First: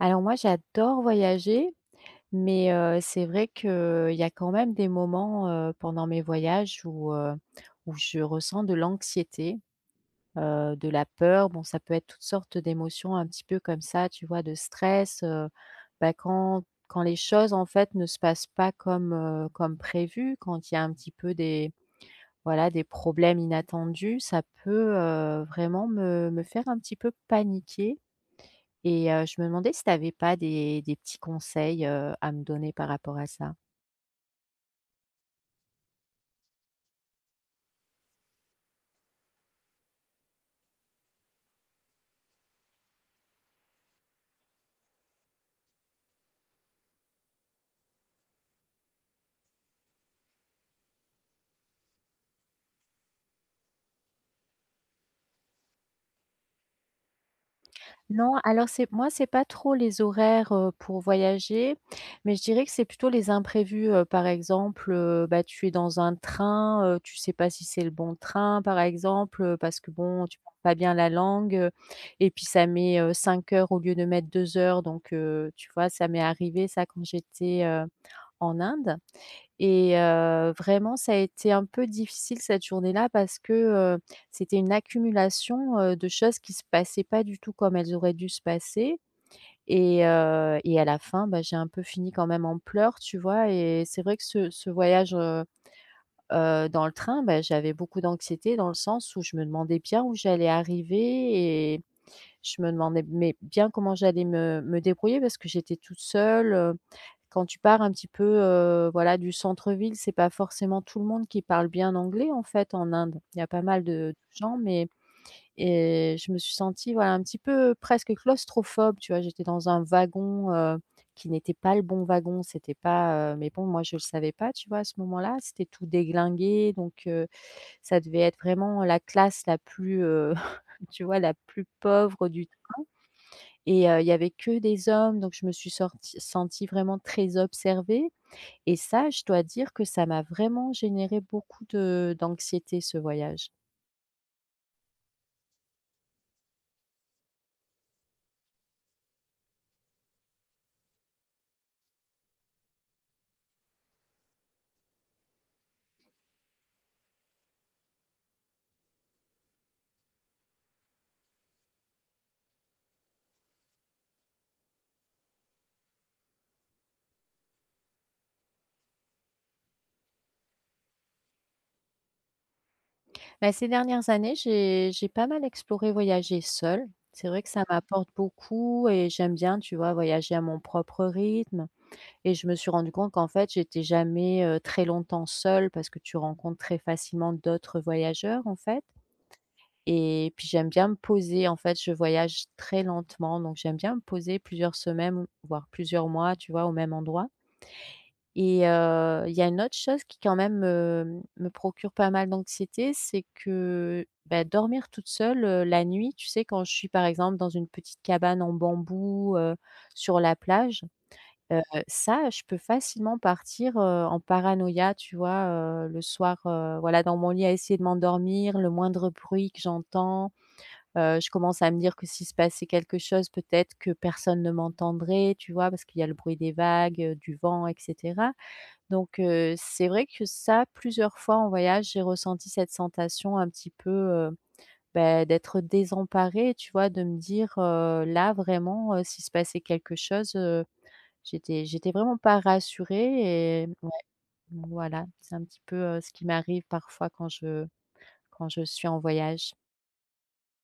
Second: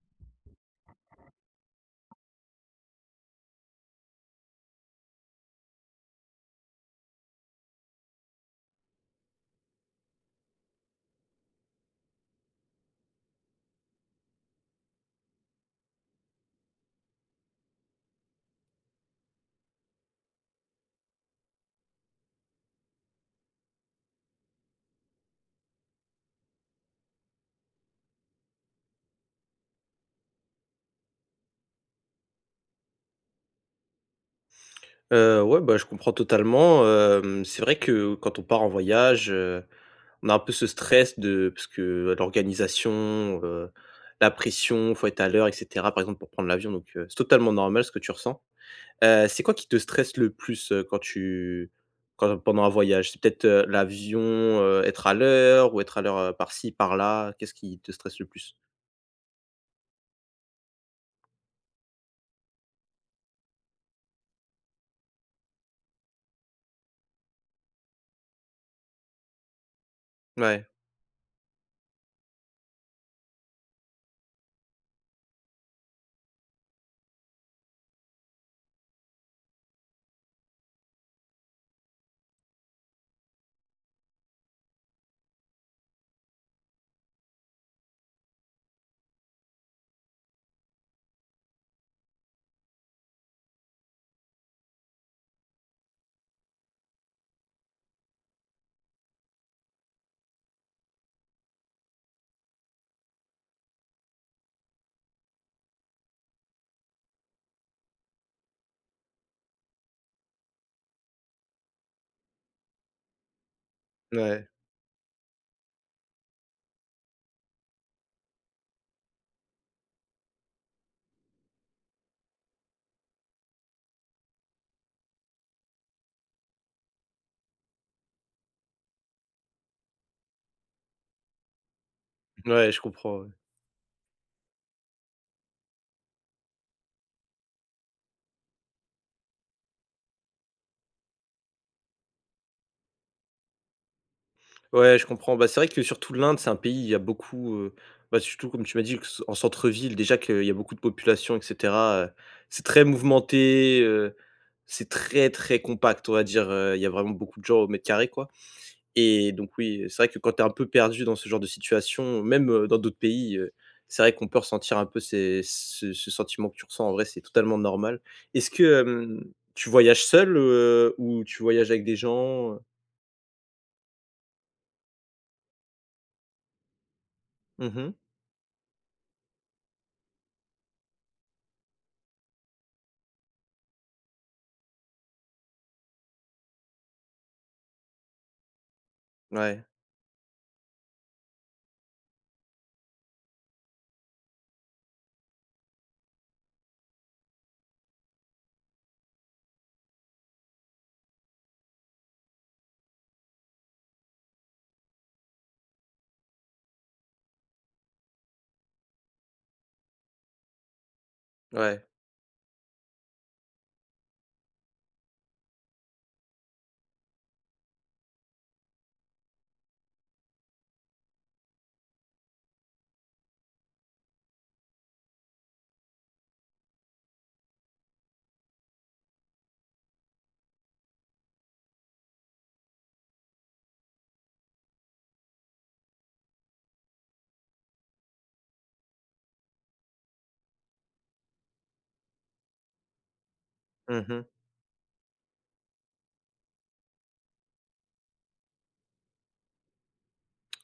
Alors moi, j'adore voyager. Mais, heu, c'est vrai qu'il y a quand même des moments, heu, pendant mes voyages où, heu, où je ressens de l'anxiété. Heu, de la peur. Bon ça peut être toute sorte d'émotion, un petit peu comme ça, tu vois, de stress. Heu, bah, quand quand les choses, en fait, ne se passent pas comme, heu, comme prévues. Quand il y a un petit peu des, voilà, des problèmes inattendus, ça peut, heu, vraiment me me faire un petit peu paniquer, et heu, je me demandais si tu avais pas des des petits conseils, heu, à me donner par rapport à ça? Heu, ouais, bah, je comprends totalement. Hem, c'est vrai que quand on part en voyage, heu, on a un peu ce stress de parce que l'organisation, heu, la pression, il faut être à l'heure et cetera. Par exemple, pour prendre l'avion. Donc, heu, c'est totalement normal ce que tu ressens. Heu, c'est quoi qui te stresse le plus, heu, quand tu quand pendant un voyage, c'est peut-être l'avion, heu, être à l'heure ou être à l'heure par-ci par-là, qu'est-ce qui te stresse le Non, plus? alors c'est moi c'est pas trop les horaires, heu, pour voyager. Mais je dirais que c'est plutôt les imprévus, heu, par exemple, heu, bah, tu es dans un train, heu, tu sais pas si c'est le bon train par exemple, heu, parce que bon, tu parles Mouais. pas bien la langue. Heu, et puis ça met, heu, 5 heures au lieu de mettre 2 heures donc, heu, tu vois? Ça m'est arrivé ça, quand j'étais, heu, en Inde, et heu, vraiment ça a été un peu difficile cette journée-là parce que, heu, c'était une accumulation, heu, de choses qui se passaient pas du tout comme elles auraient dû se passer. Et heu, et à la fin, bah, j'ai un peu fini quand même en pleurs, tu vois? Et c'est vrai que ce ce voyage, heu heu, dans le train, bah, j'avais beaucoup d'anxiété dans le sens où je me demandais bien où j'allais arriver. Et je me demandais, mais bien comment j'allais me me débrouiller. Parce que j'étais toute seule. Quand tu pars un petit peu, heu, voilà, du centre-ville, c'est pas forcément tout le monde qui parle bien anglais en fait en Inde, il y a pas mal de Mouais. gens, mais et je me suis sentie voilà un petit peu presque claustrophobe, tu vois? J'étais dans un wagon, heu, qui n'était pas le bon wagon, c'était pas heu, mais bon moi, je le savais pas, tu vois? À ce moment-là, c'était tout déglingué donc, heu, ça devait être vraiment la classe la plus, heu, tu vois? La plus pauvre du Mouais, je train. comprends, ouais. Et heu, il y avait que des hommes donc je me suis sortie sentie vraiment très observée. Et ça, je dois dire que ça m'a vraiment généré beaucoup de d'anxiété ce voyage. Ouais, je comprends. Bah, c'est vrai que surtout l'Inde, c'est un pays où il y a beaucoup, heu, bah, surtout comme tu m'as dit que s en centre-ville déjà qu'il y a beaucoup de population, et cetera. Heu, c'est très mouvementé. Heu, c'est très, très compact, on va dire. Heu, il y a vraiment beaucoup de gens au mètre carré, quoi, et donc, oui, c'est vrai que quand tu es un peu perdue dans ce genre de situation, même, heu, dans d'autres pays, heu, c'est vrai qu'on peut ressentir un peu ces ce ce sentiment que tu ressens, en vrai, c'est totalement normal. Est-ce que, hem, tu voyages seule? Heu, ou tu voyages avec des gens? Heu Bah, ces dernières années j'ai j'ai pas mal exploré, voyagé seule. C'est vrai que ça Mmh mh. m'apporte beaucoup et j'aime bien, tu vois, voyager à mon propre rythme. Et je me suis rendue compte qu'en fait, j'étais jamais, heu, très longtemps seule parce que tu rencontres très facilement d'autres voyageurs, en fait Ouais. et puis j'aime bien me poser, en fait. Je voyage très lentement, donc j'aime bien me poser plusieurs semaines voire plusieurs mois, tu vois, au même endroit et heu, il y a une autre chose qui quand même me me procure pas mal d'anxiété, c'est que, bah, dormir toute seule, heu, la nuit, tu sais, quand je suis, par exemple, dans une petite cabane en bambou, heu, sur la plage. Heu, Ouais. ça, je peux facilement partir, heu, en paranoïa, tu vois? Heu, le soir, heu, voilà dans mon lit à essayer de m'endormir, le moindre bruit que j'entends, heu, je commence à me dire que s'il se passait quelque chose peut-être que personne ne m'entendrait, tu vois? Parce qu'il y a le bruit des vagues, heu, du vent et cetera. Donc, heu, c'est vrai que, ça, plusieurs fois en voyage j'ai ressenti cette sensation un petit peu, heu, bah, d'être désemparée, tu vois? De me dire: «Heu, là, vraiment, heu, s'il se passait quelque chose, heu», j'étais j'étais vraiment pas rassurée. Et ouais, Mmh mh. voilà, c'est un petit peu, heu, ce qui m'arrive parfois quand je quand je suis en voyage.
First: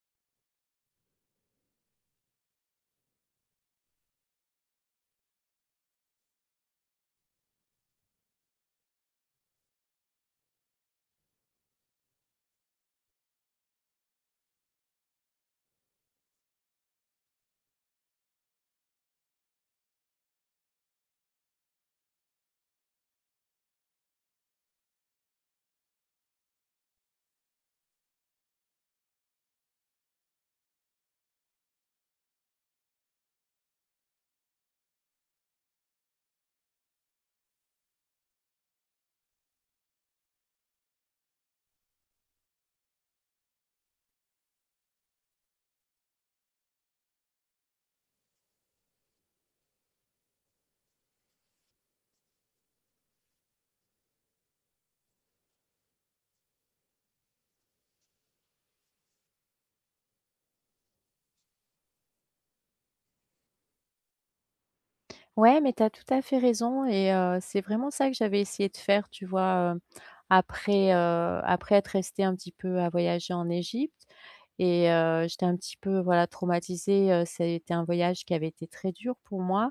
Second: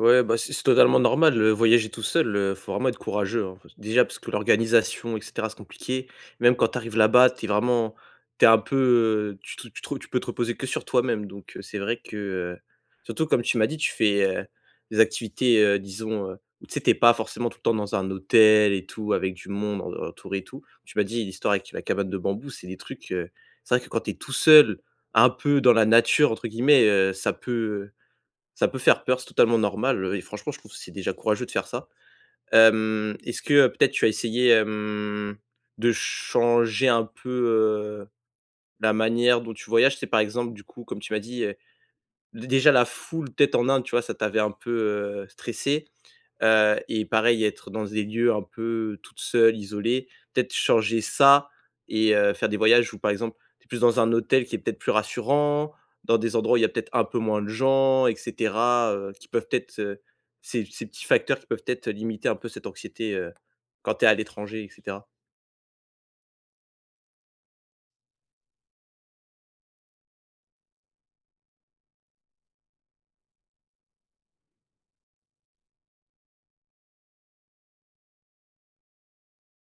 Ouais, bah, c'est c'est totalement normal, heu, voyager tout seul, heu, il faut vraiment être courageux, hein. Il faut s Déjà, parce que l'organisation et cetera, c'est compliqué. Même quand tu arrives là-bas, tu es vraiment tu es un peu, heu, tu te tu te re tu peux te reposer que sur toi-même donc, heu, c'est vrai que, heu. Surtout, comme tu m'as dit, tu fais, heu, des activités, heu, disons, heu où tu sais, tu es pas forcément tout le temps dans un hôtel et tout, avec du monde en autour et tout. Tu m'as dit, l'histoire avec la cabane de bambou, c'est des trucs, heu c'est vrai que quand tu es tout seul, un peu «dans la nature» entre guillemets, heu, ça peut, heu ça peut faire peur, c'est totalement normal. Heu et franchement, je trouve, c'est déjà courageux de faire ça. Hem, est-ce que, heu, peut-être, tu as essayé, hem, de changer un peu, heu, la manière dont tu voyages? Tu sais, par exemple, du coup, comme tu m'as dit heu dé déjà, la foule peut-être en Inde, tu vois, ça t'avait un peu, heu, stressé. Heu et pareil, être dans des lieux un peu, toute seule, isolée, peut-être changer ça et heu, faire des voyages où par exemple, tu es plus dans un hôtel qui est peut-être plus rassurant, dans des endroits où il y a peut-être un peu moins de gens et cetera, heu, qui peuvent être, heu ces ces petits facteurs qui peuvent peut-être limiter un peu, cette anxiété, heu, quand tu es à l'étranger et cetera. Ouais, mais tu as tout à fait raison et heu, c'est vraiment ça que j'avais essayé de faire, tu vois, heu, après, heu après être restée un petit peu à voyager en Égypte et heu, j'étais un petit peu, voilà traumatisée, heu, ça, était un voyage qui avait été très dur pour moi.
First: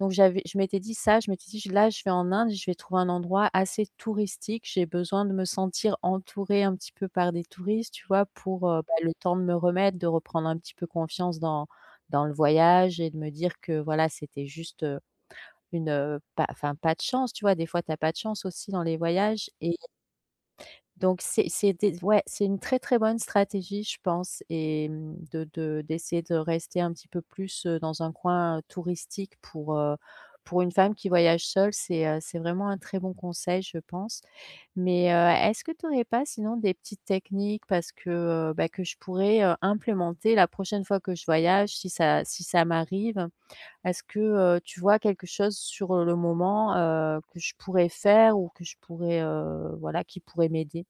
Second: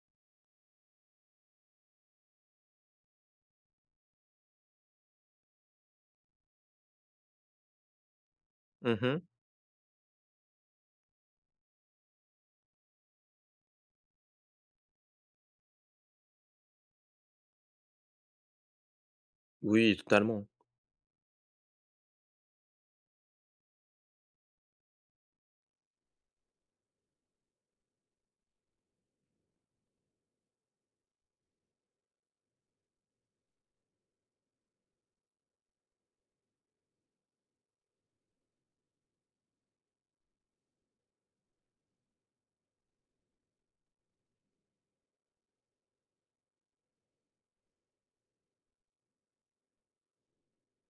Donc j'avais je m'étais dit ça, je m'étais dit: «Je là, je vais en Inde, je vais trouver un endroit assez touristique. J'ai besoin de me sentir entourée, un petit peu par des touristes», tu vois? Pour, heu, bah, Mmh le mh. temps de me remettre, de reprendre un petit peu confiance dans dans le voyage et de me dire: «Que, voilà, c'était juste, heu, une, heu, pas enfin pas de chance», tu vois? Des fois, tu as pas de chance aussi dans les voyages et Oui, totalement. Donc, c'est c'était s ouais c'est une très, très bonne stratégie, je pense et mmh, de de d'essayer de rester un petit peu plus, heu, dans un coin touristique. Pour, heu, pour une femme qui voyage seule, c'est, heu, c'est vraiment un très bon conseil, je pense. Mais, heu, est-ce que tu aurais pas sinon, des petites techniques, parce que, heu bah, que je pourrais, heu, implémenter la prochaine fois que je voyage? Si ça si ça m'arrive, heu. Est-ce que, heu, tu vois quelque chose sur le moment, heu, que je pourrais faire, ou que je pourrais, heu, voilà, qui pourrait m'aider?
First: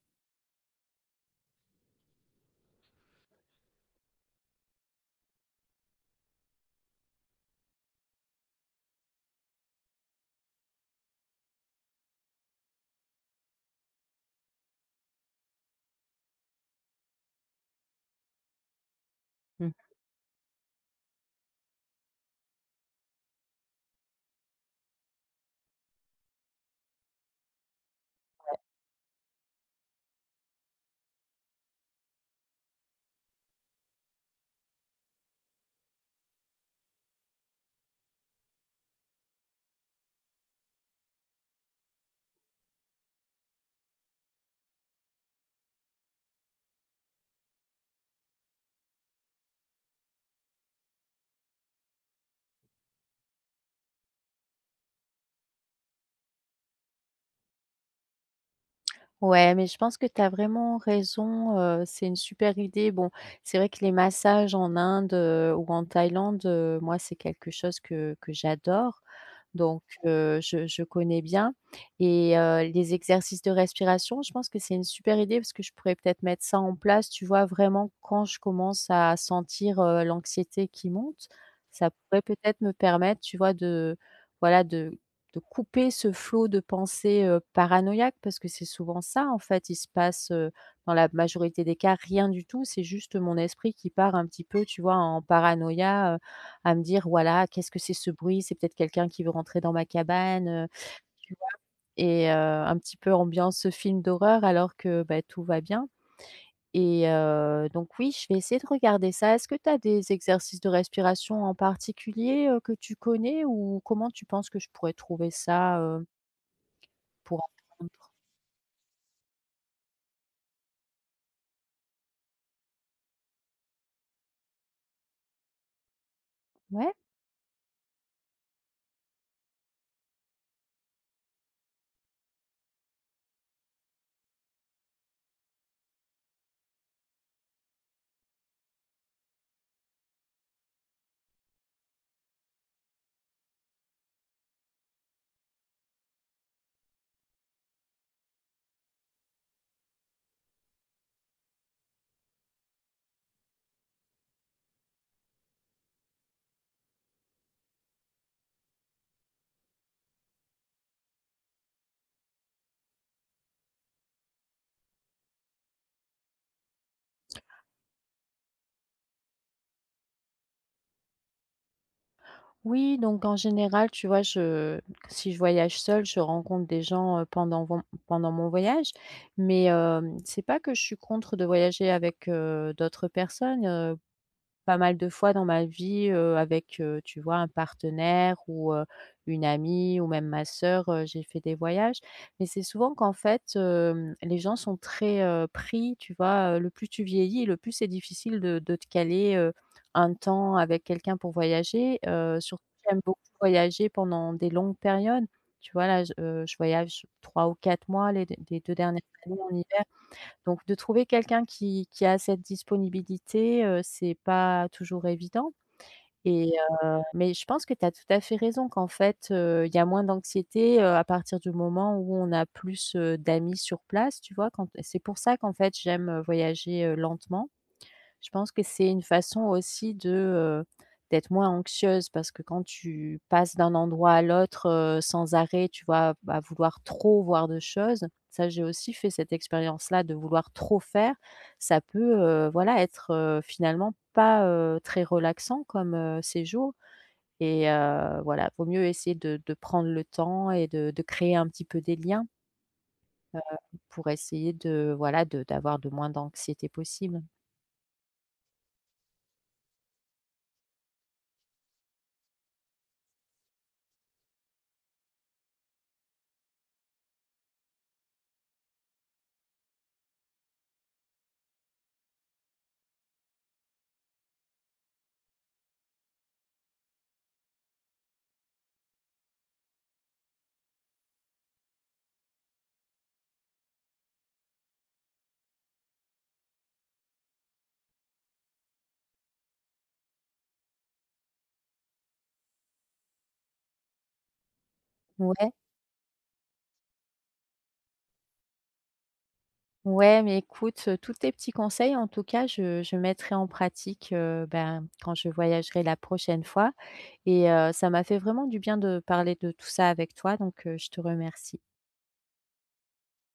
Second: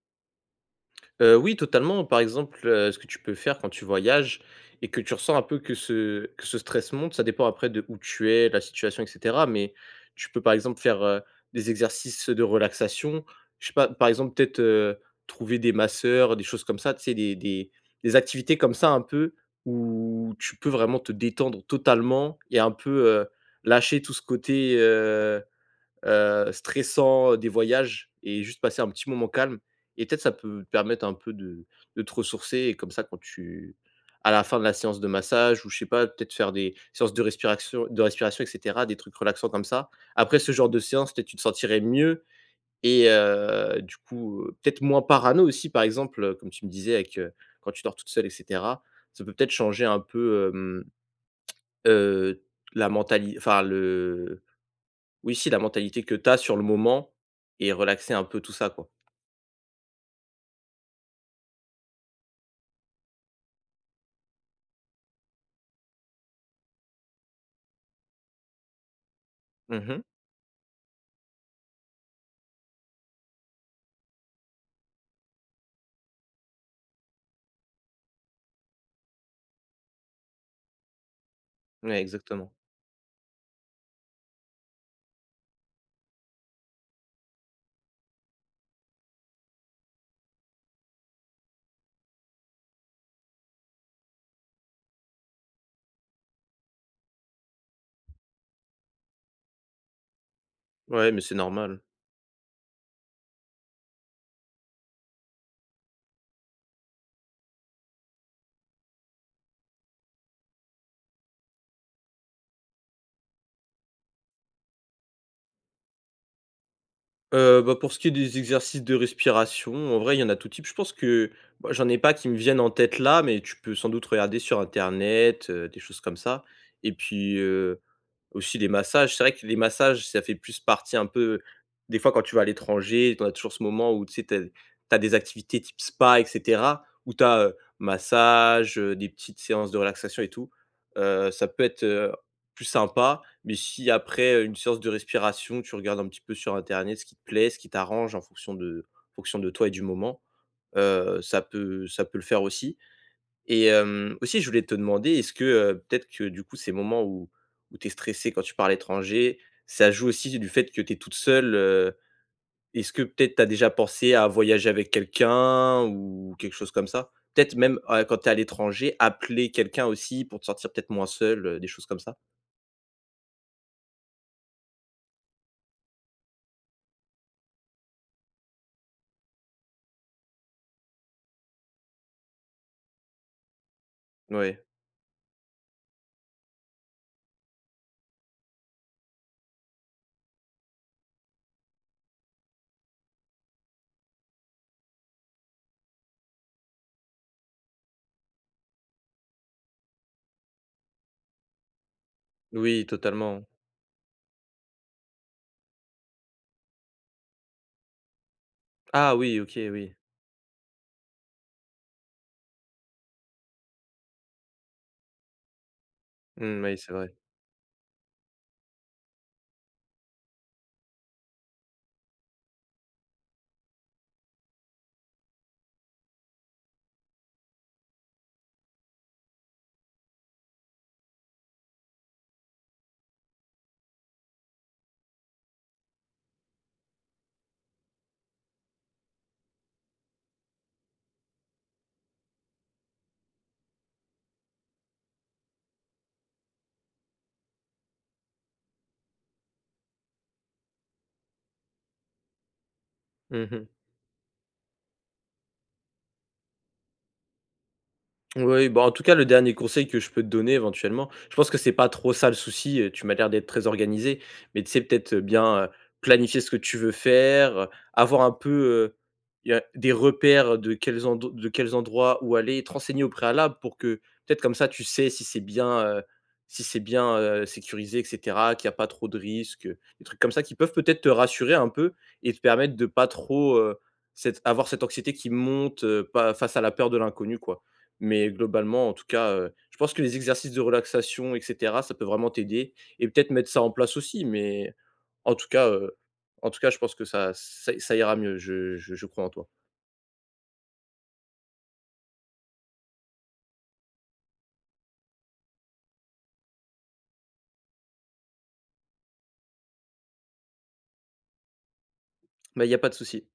Heu, oui, totalement par exemple, heu, ce que tu peux faire quand tu voyages et que tu ressens un peu que ce que ce stress monte, ça dépend après d'où tu es, la situation et cetera, mais, tu peux par exemple faire, heu, des exercices de relaxation. Je sais pas par exemple peut-être, heu, trouver des masseurs, des choses comme ça, tu sais des des des activités comme ça un peu Mmh. où tu peux vraiment te détendre totalement, et un peu, heu, lâcher tout ce côté, heu heu, stressant, heu, des voyages, et Ouais. juste passer un petit moment calme, et peut-être ça peut permettre un peu de de te ressourcer et comme ça quand tu à la fin de la séance de massage ou je sais pas, peut-être faire des séances de respiration de respiration et cetera, des trucs relaxants comme ça. Après ce genre de séances, peut-être tu te sentirais mieux, et heu, du coup, heu, peut-être moins parano aussi par exemple, heu, comme tu me disais avec heu, quand tu dors toute seule et cetera, ça peut peut-être changer un peu, hem heu, la mentali enfin le oui, si, la mentalité que tu as sur le moment et relaxer un peu tout ça quoi. Ouais, mais je pense que tu as vraiment raison. Heu, c'est une super idée. Bon, c'est vrai que les massages en Inde, heu, ou en Thaïlande, heu, moi, c'est quelque chose que que j'adore. Mmh Donc, mh. heu, je je connais bien, et, heu, les exercices de respiration, je pense que c'est une super idée parce que je pourrais peut-être mettre ça en place, tu vois, vraiment quand je commence à sentir l'anxiété qui monte. Ça Ouais, pourrait exactement. peut-être me permettre, tu vois de voilà de de couper ce flot de pensées, heu, paranoïaques. Parce que c'est souvent ça, en fait. Il se passe, heu, dans la majorité des cas rien du tout, c'est juste mon esprit qui part un petit peu, tu vois, en paranoïa, heu, à me dire voilà: «Qu'est-ce que c'est, ce bruit? C'est peut-être quelqu'un qui veut rentrer dans ma cabane», heu, Ouais, mais tu c'est vois, normal. et heu, un petit peu ambiance, heu, film d'horreur alors que bah tout va bien, et heu, donc oui, je vais essayer de regarder ça. Est-ce que tu as des exercices de respiration en particulier, heu, que tu connais? Ou comment tu penses que je pourrais trouver ça, heu pour Heu, bah, pour ce apprendre? qui est des exercices de respiration, en vrai, il y en a tous types. Je pense que bah, j'en ai pas qui me viennent en tête là, mais tu peux sans doute regarder sur Internet, heu, des choses comme ça, et Ouais. puis, heu, aussi les massages, c'est vrai que les massages, ça fait plus parti un peu des fois, quand tu vas à l'étranger, tu en as toujours ce moment où tu sais, tu as tu as des activités type spa et cetera où tu as, heu, massage, heu, des petites séances de relaxation et tout. Heu, ça peut être, heu, plus sympa. Mais si après, heu, une séance de respiration, tu regardes un petit peu sur Internet ce qui te plaît, ce qui t'arrange en fonction de en fonction de toi et du moment. Heu, ça peut ça peut le faire aussi, et hem, aussi je voulais te demander, est-ce que, heu, peut-être que du coup, ces moments où où tu es stressée quand tu pars à l'étranger, ça joue aussi du du fait que tu es toute seule, heu, est-ce que peut-être tu as déjà pensé à voyager avec quelqu'un ou quelque chose comme ça? Peut-être même à, heu, quand tu es à l'étranger, appeler quelqu'un aussi pour te sentir peut-être moi seule, heu, des choses comme ça? Oui, donc en général, tu vois, je si je voyage seule, je rencontre des gens, heu, pendant von pendant mon voyage. Mais, hem, c'est pas que je suis contre de voyager avec, heu, d'autres personnes, heu, Ouais. pas mal de fois dans ma vie, heu, avec, heu, tu vois, un partenaire ou, heu, une amie ou même ma soeur, heu, j'ai fait des voyages, mais c'est souvent qu'en fait, hem, les gens sont très, heu, pris tu vois? Heu, le plus tu vieillis et le plus c'est difficile de de te caler, heu, un temps avec quelqu'un pour voyager, heu, surtout Oui, j'aime beaucoup totalement. voyager pendant des longues périodes. Tu vois là j heu, je voyage 3 ou 4 mois les les 2 dernières Ah années oui, OK, en hiver. oui. Donc de trouver quelqu'un qui qui a cette disponibilité, heu, c'est pas toujours évident, et Mmh oui, c'est heu, vrai. mais je pense que tu as tout à fait raison, qu'en fait, heu, il y a moins d'anxiété, heu, à partir du moment où on a plus, heu, d'amis sur place, tu vois? Quand t c'est pour ça qu'en fait j'aime, heu, voyager, heu, lentement. Je pense que c'est une façon aussi de, heu, d'être moins anxieuse. Parce que quand tu passes d'un endroit à l'autre, heu, sans arrêt tu vois, à v à vouloir trop voir de choses, ça j'ai aussi fait cette expérience là de vouloir trop faire, ça peut, heu, voilà, être, heu, finalement pas, heu, très relaxant comme, heu, séjour, et heu, voilà vaut mieux essayer de de prendre le temps et de de créer un petit peu des liens. Heu, Mmh mh. pour essayer de, voilà, de d'avoir de moins d'anxiété possible. Oui, bah, en tout cas, le dernier conseil que je peux te donner, éventuellement, je pense que c'est pas trop ça le souci, heu, tu m'as l'air d'être très organisée. Mais tu sais peut-être, heu, bien, heu, planifier ce que tu veux faire, avoir un peu, heu, il y a des repères de quels endo de quels endroits où aller. Te renseigner au préalable pour que peut-être comme ça tu sais si c'est bien, heu si c'est bien, heu, sécurisé et cetera, qu'il y a pas trop de risques, des trucs comme ça qui peuvent peut-être te rassurer un peu, et te permettre de pas trop heu, cette avoir cette anxiété qui monte, heu, pas face à la peur de l'inconnu, quoi. Mais globalement en tout cas, heu, je pense que les exercices de relaxation et cetera, ça peut vraiment t'aider et peut-être mettre ça en place aussi. Mais, en tout Ouais. cas, heu en tout cas, je pense que ça ç ça i ça ira mieux, je je je crois en toi. Ouais, mais écoute, tous tes petits conseils en tout cas je je mettrai en pratique, heu, ben, quand je voyagerai la prochaine fois, et heu, ça m'a fait vraiment du bien de parler de tout ça avec toi, donc, heu, je te remercie. Bah, il y a pas de souci.